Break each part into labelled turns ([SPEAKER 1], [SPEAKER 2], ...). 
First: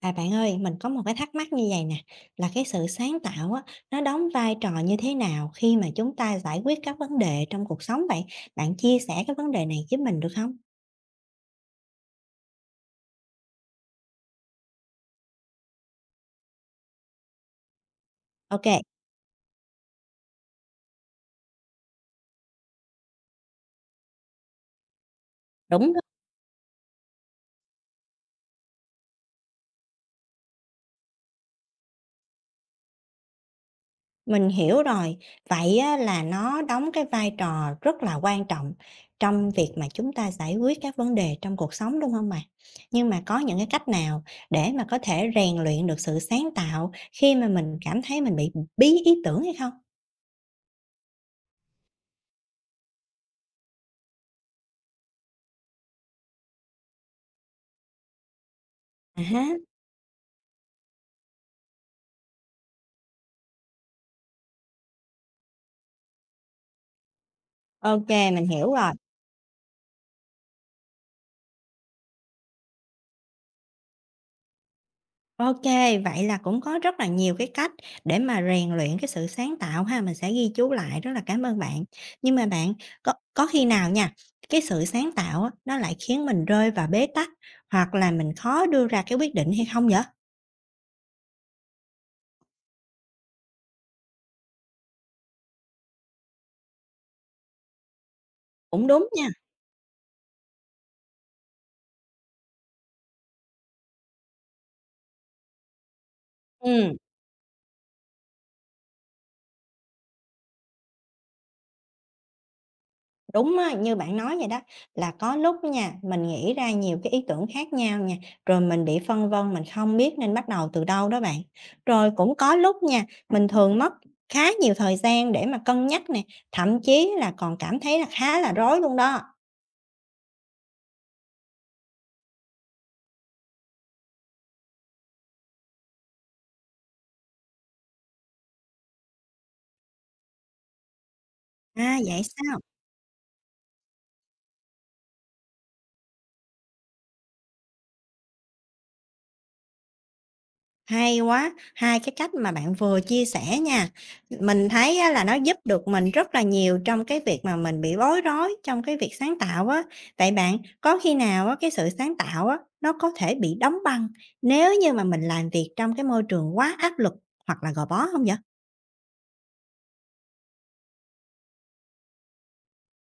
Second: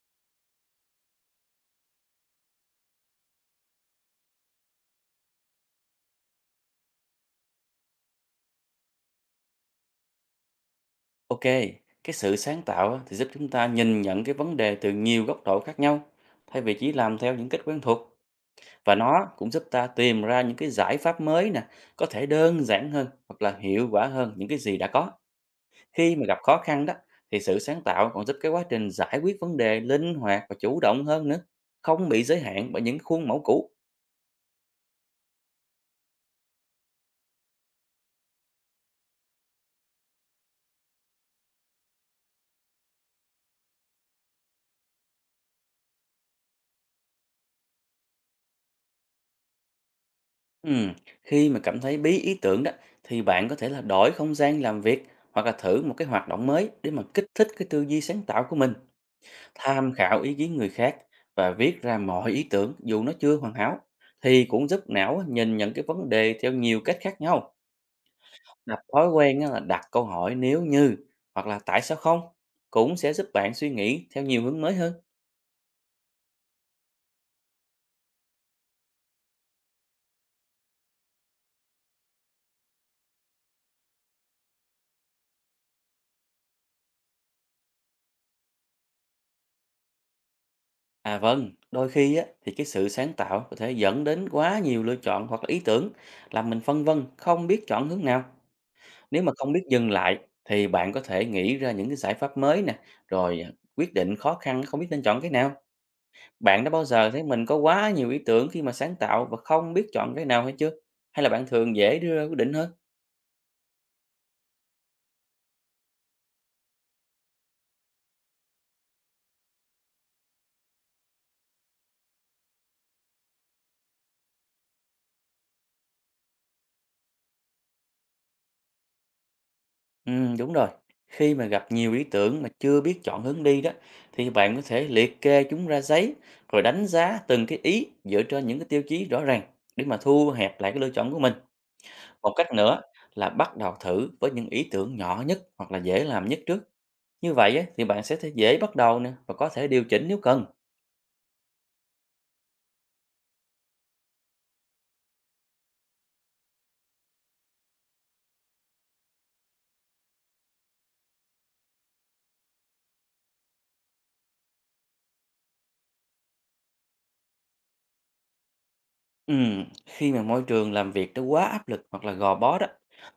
[SPEAKER 1] À bạn ơi, mình có một cái thắc mắc như vậy nè, là cái sự sáng tạo á, nó đóng vai trò như thế nào khi mà chúng ta giải quyết các vấn đề trong cuộc sống vậy? Bạn chia sẻ cái vấn đề này với mình được không?
[SPEAKER 2] Ok, cái sự sáng tạo á, thì giúp chúng ta nhìn nhận cái vấn đề từ nhiều góc độ khác nhau, thay vì chỉ làm theo những cách quen thuộc.
[SPEAKER 1] Ok,
[SPEAKER 2] Và nó cũng giúp ta tìm ra những cái giải pháp mới nè, có thể đơn giản hơn hoặc là hiệu quả hơn những cái gì đã có.
[SPEAKER 1] đúng đó,
[SPEAKER 2] Khi mà gặp khó khăn đó, thì sự sáng tạo còn giúp cái quá trình giải quyết vấn đề linh hoạt và chủ động hơn nữa, không bị giới hạn bởi những khuôn mẫu cũ.
[SPEAKER 1] mình hiểu rồi. Vậy á, là nó đóng cái vai trò rất là quan trọng trong việc mà chúng ta giải quyết các vấn đề trong cuộc sống đúng không bạn? Nhưng mà có những cái cách nào để mà có thể rèn luyện được sự sáng tạo khi mà mình cảm thấy mình bị bí ý tưởng hay không?
[SPEAKER 2] Ừm, Khi mà cảm thấy bí ý tưởng đó, thì bạn có thể là đổi không gian làm việc hoặc là thử một cái hoạt động mới để mà kích thích cái tư duy sáng tạo của mình.
[SPEAKER 1] À ha,
[SPEAKER 2] Tham khảo ý kiến người khác và viết ra mọi ý tưởng dù nó chưa hoàn hảo thì cũng giúp não nhìn nhận cái vấn đề theo nhiều cách khác nhau.
[SPEAKER 1] ok, mình hiểu
[SPEAKER 2] Tập
[SPEAKER 1] rồi.
[SPEAKER 2] thói quen á là đặt câu hỏi nếu như hoặc là tại sao không cũng sẽ giúp bạn suy nghĩ theo nhiều hướng mới hơn.
[SPEAKER 1] OK, vậy là cũng có rất là nhiều cái cách để mà rèn luyện cái sự sáng tạo ha, mình sẽ ghi chú lại, rất là cảm ơn bạn. Nhưng mà bạn, có khi nào nha, cái sự sáng tạo á, nó lại khiến mình rơi vào bế tắc, hoặc là mình khó đưa ra cái quyết định hay không vậy?
[SPEAKER 2] À vâng, đôi khi á, thì cái sự sáng tạo có thể dẫn đến quá nhiều lựa chọn hoặc là ý tưởng làm mình phân vân không biết chọn hướng nào.
[SPEAKER 1] Cũng đúng
[SPEAKER 2] Nếu
[SPEAKER 1] nha,
[SPEAKER 2] mà không biết dừng lại thì bạn có thể nghĩ ra những cái giải pháp mới nè, rồi à, quyết định khó khăn không biết nên chọn cái nào. Bạn đã bao
[SPEAKER 1] ừm.
[SPEAKER 2] giờ thấy mình có quá nhiều ý tưởng khi mà sáng tạo và không biết chọn cái nào hay chưa? Hay là bạn thường dễ đưa ra quyết định hơn?
[SPEAKER 1] Đúng á, như bạn nói vậy đó, là có lúc nha, mình nghĩ ra nhiều cái ý tưởng khác nhau nha, rồi mình bị phân vân, mình không biết nên bắt đầu từ đâu đó bạn. Rồi cũng có lúc nha, mình thường mất khá nhiều thời gian để mà cân nhắc nè, thậm chí là còn cảm thấy là khá là rối luôn đó.
[SPEAKER 2] Ừ, đúng rồi. Khi mà gặp nhiều ý tưởng mà chưa biết chọn hướng đi đó, thì bạn có thể liệt kê chúng ra giấy, rồi đánh giá từng cái ý dựa trên những cái tiêu chí rõ ràng để mà thu hẹp lại cái lựa chọn của mình.
[SPEAKER 1] À, vậy
[SPEAKER 2] Một cách
[SPEAKER 1] sao?
[SPEAKER 2] nữa là bắt đầu thử với những ý tưởng nhỏ nhất hoặc là dễ làm nhất trước. Như vậy á, thì bạn sẽ thấy dễ bắt đầu nè và có thể điều chỉnh nếu cần.
[SPEAKER 1] Hay quá, hai cái cách mà bạn vừa chia sẻ nha. Mình thấy á là nó giúp được mình rất là nhiều trong cái việc mà mình bị bối rối trong cái việc sáng tạo á. Vậy bạn có khi nào á cái sự sáng tạo á nó có thể bị đóng băng nếu như mà mình làm việc trong cái môi trường quá áp lực hoặc là gò bó không vậy?
[SPEAKER 2] Khi mà môi trường làm việc nó quá áp lực hoặc là gò bó đó,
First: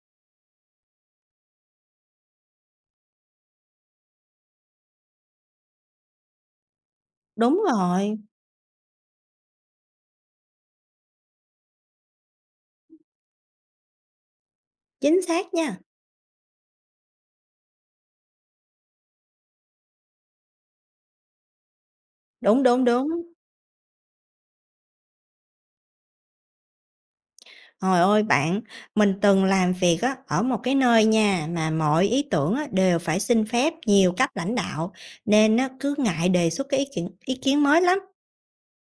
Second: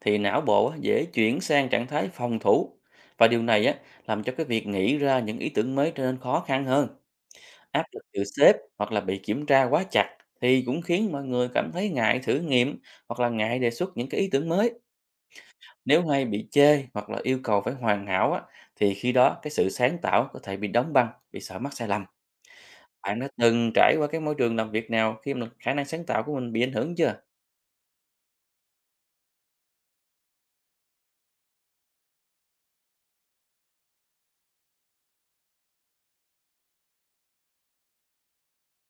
[SPEAKER 2] thì não bộ á, dễ chuyển sang trạng thái phòng thủ, và điều này á làm cho cái việc nghĩ ra những ý tưởng mới trở nên khó khăn hơn.
[SPEAKER 1] Đúng
[SPEAKER 2] Áp lực
[SPEAKER 1] rồi,
[SPEAKER 2] từ sếp hoặc là bị kiểm tra quá chặt thì cũng khiến mọi người cảm thấy ngại thử nghiệm hoặc là ngại đề xuất những cái ý tưởng mới.
[SPEAKER 1] chính xác nha.
[SPEAKER 2] Nếu hay bị chê hoặc là yêu cầu phải hoàn hảo á, thì khi đó cái sự sáng tạo có thể bị đóng băng, bị sợ mắc sai lầm.
[SPEAKER 1] Đúng, đúng, đúng.
[SPEAKER 2] Bạn đã từng trải qua cái môi trường làm việc nào khi mà khả năng sáng tạo của mình bị ảnh hưởng chưa?
[SPEAKER 1] Hồi ôi bạn, mình từng làm việc á, ở một cái nơi nha mà mọi ý tưởng á, đều phải xin phép nhiều cấp lãnh đạo nên á, cứ ngại đề xuất cái ý kiến mới lắm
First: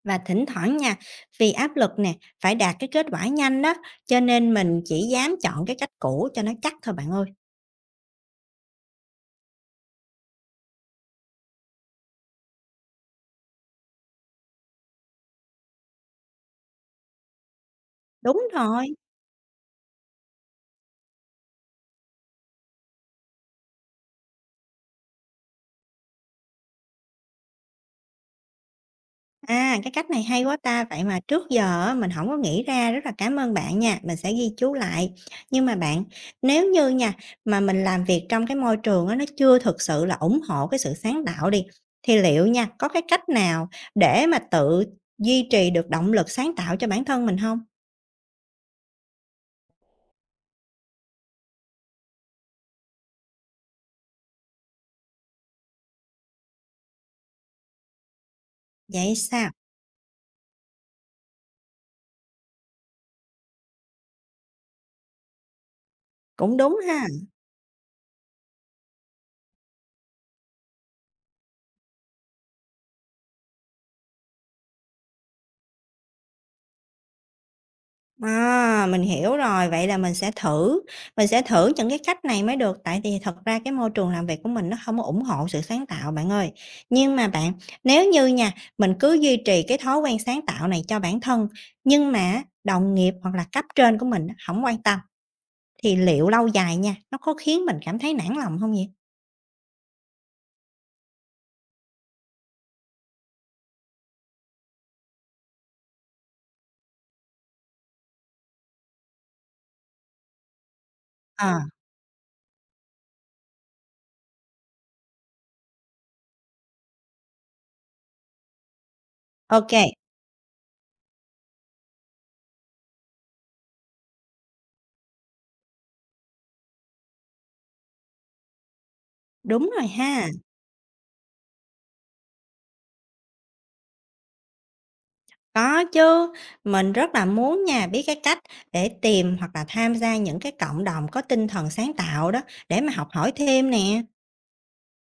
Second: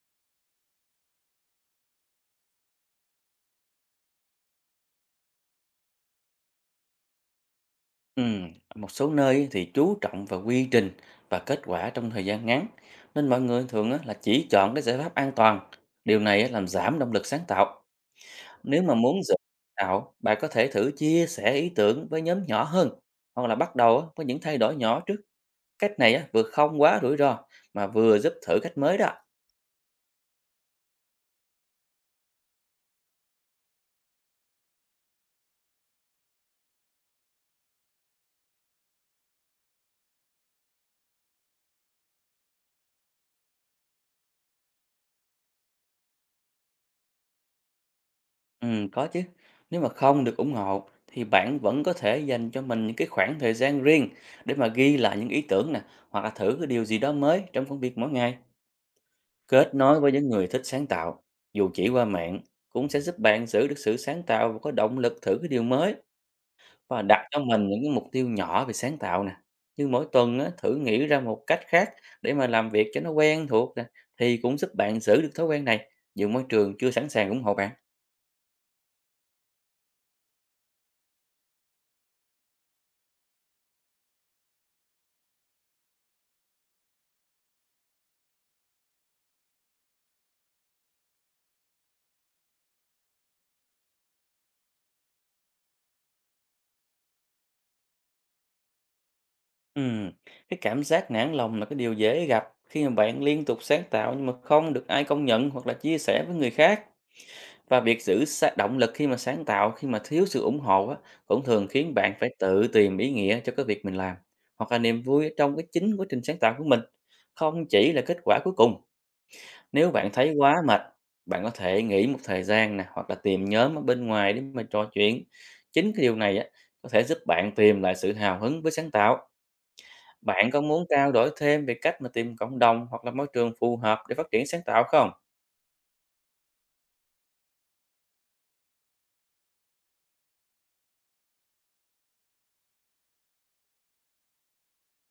[SPEAKER 1] và thỉnh thoảng nha vì áp lực nè phải đạt cái kết quả nhanh đó cho nên mình chỉ dám chọn cái cách cũ cho nó chắc thôi bạn ơi.
[SPEAKER 2] Ở một số nơi á thì chú trọng vào quy trình và kết quả trong thời gian ngắn, nên mọi người thường á là chỉ chọn cái giải pháp an toàn. Điều này á làm giảm động lực sáng tạo.
[SPEAKER 1] Đúng
[SPEAKER 2] Nếu
[SPEAKER 1] rồi.
[SPEAKER 2] mà muốn dự tạo, bạn có thể thử chia sẻ ý tưởng với nhóm nhỏ hơn, hoặc là bắt đầu á với những thay đổi nhỏ trước. Cách này á vừa không quá rủi ro mà vừa giúp thử cách mới đó.
[SPEAKER 1] À, cái cách này hay quá ta, vậy mà trước giờ á, mình không có nghĩ ra, rất là cảm ơn bạn nha, mình sẽ ghi chú lại. Nhưng mà bạn, nếu như nha, mà mình làm việc trong cái môi trường á, nó chưa thực sự là ủng hộ cái sự sáng tạo đi, thì liệu nha, có cái cách nào để mà tự duy trì được động lực sáng tạo cho bản thân mình không?
[SPEAKER 2] Có chứ. Nếu mà không được ủng hộ thì bạn vẫn có thể dành cho mình những cái khoảng thời gian riêng để mà ghi lại những ý tưởng nè, hoặc là thử cái điều gì đó mới trong công việc mỗi ngày.
[SPEAKER 1] Vậy sao?
[SPEAKER 2] Kết nối với những người thích sáng tạo, dù chỉ qua mạng, cũng sẽ giúp bạn giữ được sự sáng tạo và có động lực thử cái điều mới,
[SPEAKER 1] Cũng đúng
[SPEAKER 2] và
[SPEAKER 1] ha.
[SPEAKER 2] đặt cho mình những cái mục tiêu nhỏ về sáng tạo nè. Như mỗi tuần á, thử nghĩ ra một cách khác để mà làm việc cho nó quen thuộc nè, thì cũng giúp bạn giữ được thói quen này, dù môi trường chưa sẵn sàng ủng hộ bạn.
[SPEAKER 1] À, mình hiểu rồi, vậy là mình sẽ thử những cái cách này mới được, tại vì thật ra cái môi trường làm việc của mình nó không có ủng hộ sự sáng tạo bạn ơi. Nhưng mà bạn, nếu như nha, mình cứ duy trì cái thói quen sáng tạo này cho bản thân, nhưng mà đồng nghiệp hoặc là cấp trên của mình không quan tâm, thì liệu lâu dài nha, nó có khiến mình cảm thấy nản lòng không vậy?
[SPEAKER 2] Ừm, cái cảm giác nản lòng là cái điều dễ gặp khi mà bạn liên tục sáng tạo nhưng mà không được ai công nhận hoặc là chia sẻ với người khác. Và việc giữ động lực khi mà sáng tạo khi mà thiếu sự ủng hộ á, cũng
[SPEAKER 1] Ờ,
[SPEAKER 2] thường khiến bạn phải tự tìm ý nghĩa cho cái việc mình làm, hoặc là niềm vui ở trong cái chính quá trình sáng tạo của mình, không chỉ là kết quả cuối cùng.
[SPEAKER 1] ok
[SPEAKER 2] Nếu bạn thấy quá mệt, bạn có thể nghỉ một thời gian nè hoặc là tìm nhóm ở bên ngoài để mà trò chuyện. Chính cái điều này á, có thể giúp bạn tìm lại sự hào hứng với sáng tạo.
[SPEAKER 1] đúng rồi ha.
[SPEAKER 2] Bạn có muốn trao đổi thêm về cách mà tìm cộng đồng hoặc là môi trường phù hợp để phát triển sáng tạo không?
[SPEAKER 1] Có chứ, mình rất là muốn nha, biết cái cách để tìm hoặc là tham gia những cái cộng đồng có tinh thần sáng tạo đó để mà học hỏi thêm nè.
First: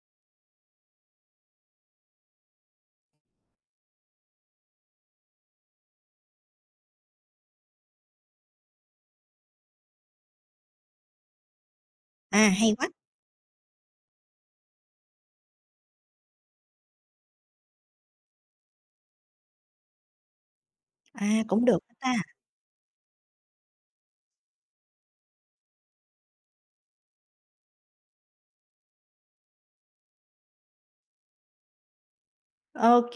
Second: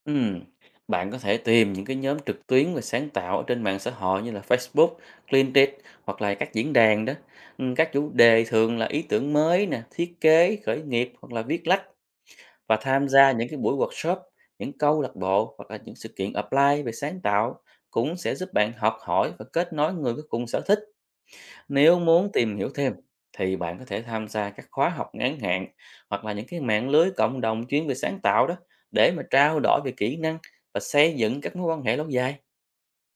[SPEAKER 2] Ừm, Bạn có thể tìm những cái nhóm trực tuyến về sáng tạo ở trên mạng xã hội như là Facebook, LinkedIn hoặc là các diễn đàn đó. Các chủ đề thường là ý tưởng mới nè, thiết kế, khởi nghiệp hoặc là viết lách.
[SPEAKER 1] À, hay
[SPEAKER 2] Và
[SPEAKER 1] quá,
[SPEAKER 2] tham gia những cái buổi workshop, những câu lạc bộ hoặc là những sự kiện apply về sáng tạo cũng sẽ giúp bạn học hỏi và kết nối người có cùng sở thích.
[SPEAKER 1] à, cũng được đó
[SPEAKER 2] Nếu
[SPEAKER 1] ta.
[SPEAKER 2] muốn tìm hiểu thêm thì bạn có thể tham gia các khóa học ngắn hạn hoặc là những cái mạng lưới cộng đồng chuyên về sáng tạo đó, để mà trao đổi về kỹ năng và xây dựng các mối quan hệ lâu dài.
[SPEAKER 1] OK,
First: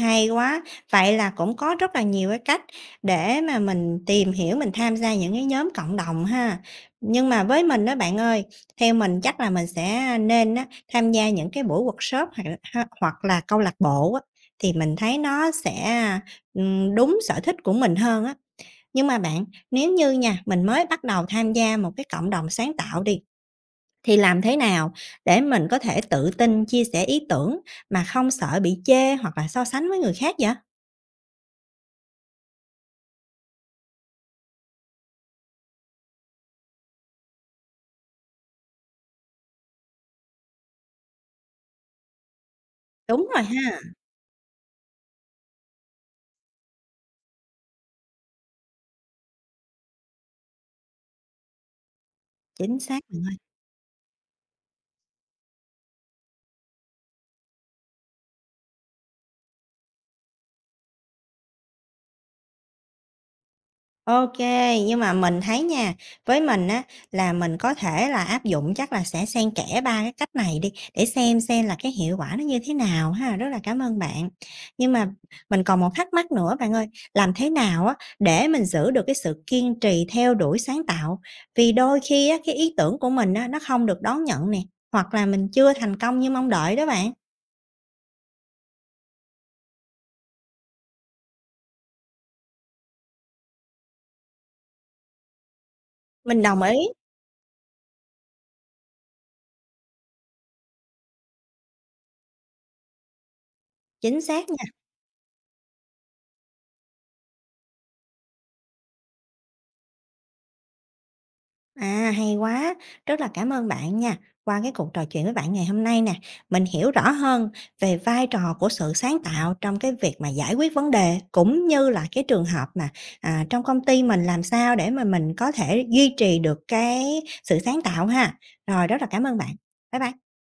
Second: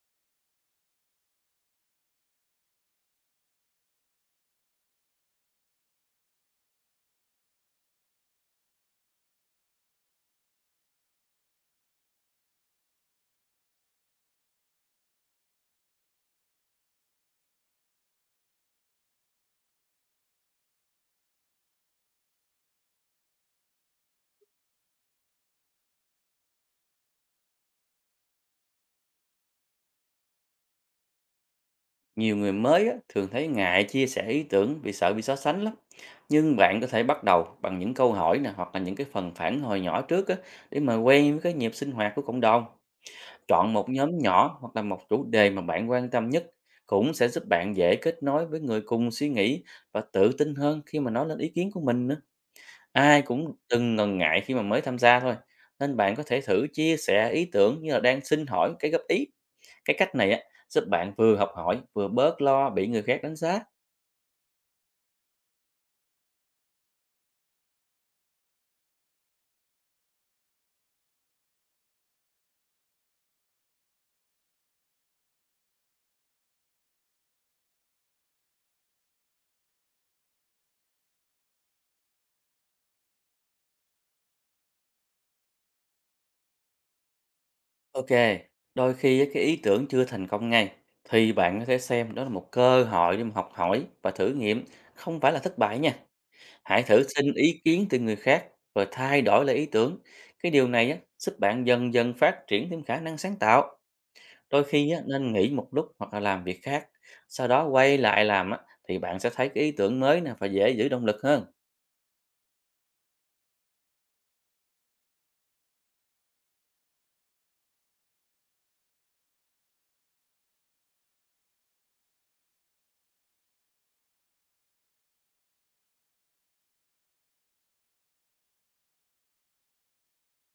[SPEAKER 1] hay quá. Vậy là cũng có rất là nhiều cái cách để mà mình tìm hiểu, mình tham gia những cái nhóm cộng đồng ha. Nhưng mà với mình đó bạn ơi, theo mình chắc là mình sẽ nên á tham gia những cái buổi workshop hoặc hoặc là câu lạc bộ á, thì mình thấy nó sẽ, đúng sở thích của mình hơn á. Nhưng mà bạn, nếu như nha, mình mới bắt đầu tham gia một cái cộng đồng sáng tạo đi, thì làm thế nào để mình có thể tự tin chia sẻ ý tưởng mà không sợ bị chê hoặc là so sánh với người khác vậy?
[SPEAKER 2] Nhiều người mới á, thường thấy ngại chia sẻ ý tưởng vì sợ bị so sánh lắm. Nhưng bạn có thể bắt đầu bằng những câu hỏi nè hoặc là những cái phần phản hồi nhỏ trước á, để mà quen với cái nhịp sinh hoạt của cộng đồng.
[SPEAKER 1] Đúng rồi
[SPEAKER 2] Chọn
[SPEAKER 1] ha,
[SPEAKER 2] một nhóm nhỏ hoặc là một chủ đề mà bạn quan tâm nhất cũng sẽ giúp bạn dễ kết nối với người cùng suy nghĩ và tự tin hơn khi mà nói lên ý kiến của mình nữa.
[SPEAKER 1] chính xác bạn
[SPEAKER 2] Ai
[SPEAKER 1] ơi.
[SPEAKER 2] cũng từng ngần ngại khi mà mới tham gia thôi. Nên bạn có thể thử chia sẻ ý tưởng như là đang xin hỏi cái góp ý. Cái cách này á, giúp bạn vừa học hỏi vừa bớt lo bị người khác đánh giá.
[SPEAKER 1] OK, nhưng mà mình thấy nha, với mình á là mình có thể là áp dụng chắc là sẽ xen kẽ 3 cái cách này đi, để xem là cái hiệu quả nó như thế nào ha, rất là cảm ơn bạn. Nhưng mà mình còn một thắc mắc nữa bạn ơi, làm thế nào á để mình giữ được cái sự kiên trì theo đuổi sáng tạo? Vì đôi khi á cái ý tưởng của mình á nó không được đón nhận nè, hoặc là mình chưa thành công như mong đợi đó bạn.
[SPEAKER 2] Ok, đôi khi á, cái ý tưởng chưa thành công ngay thì bạn có thể xem đó là một cơ hội để mà học hỏi và thử nghiệm, không phải là thất bại nha.
[SPEAKER 1] Mình đồng ý,
[SPEAKER 2] Hãy thử xin ý kiến từ người khác và thay đổi lại ý tưởng. Cái điều này á, giúp bạn dần dần phát triển thêm khả năng sáng tạo.
[SPEAKER 1] chính xác.
[SPEAKER 2] Đôi khi á, nên nghỉ một lúc hoặc là làm việc khác. Sau đó quay lại làm á, thì bạn sẽ thấy cái ý tưởng mới nè và dễ giữ động lực hơn.
[SPEAKER 1] À, hay quá. Rất là cảm ơn bạn nha. Qua cái cuộc trò chuyện với bạn ngày hôm nay nè, mình hiểu rõ hơn về vai trò của sự sáng tạo trong cái việc mà giải quyết vấn đề cũng như là cái trường hợp mà à, trong công ty mình làm sao để mà mình có thể duy trì được cái sự sáng tạo ha. Rồi, rất là cảm ơn bạn. Bye bye.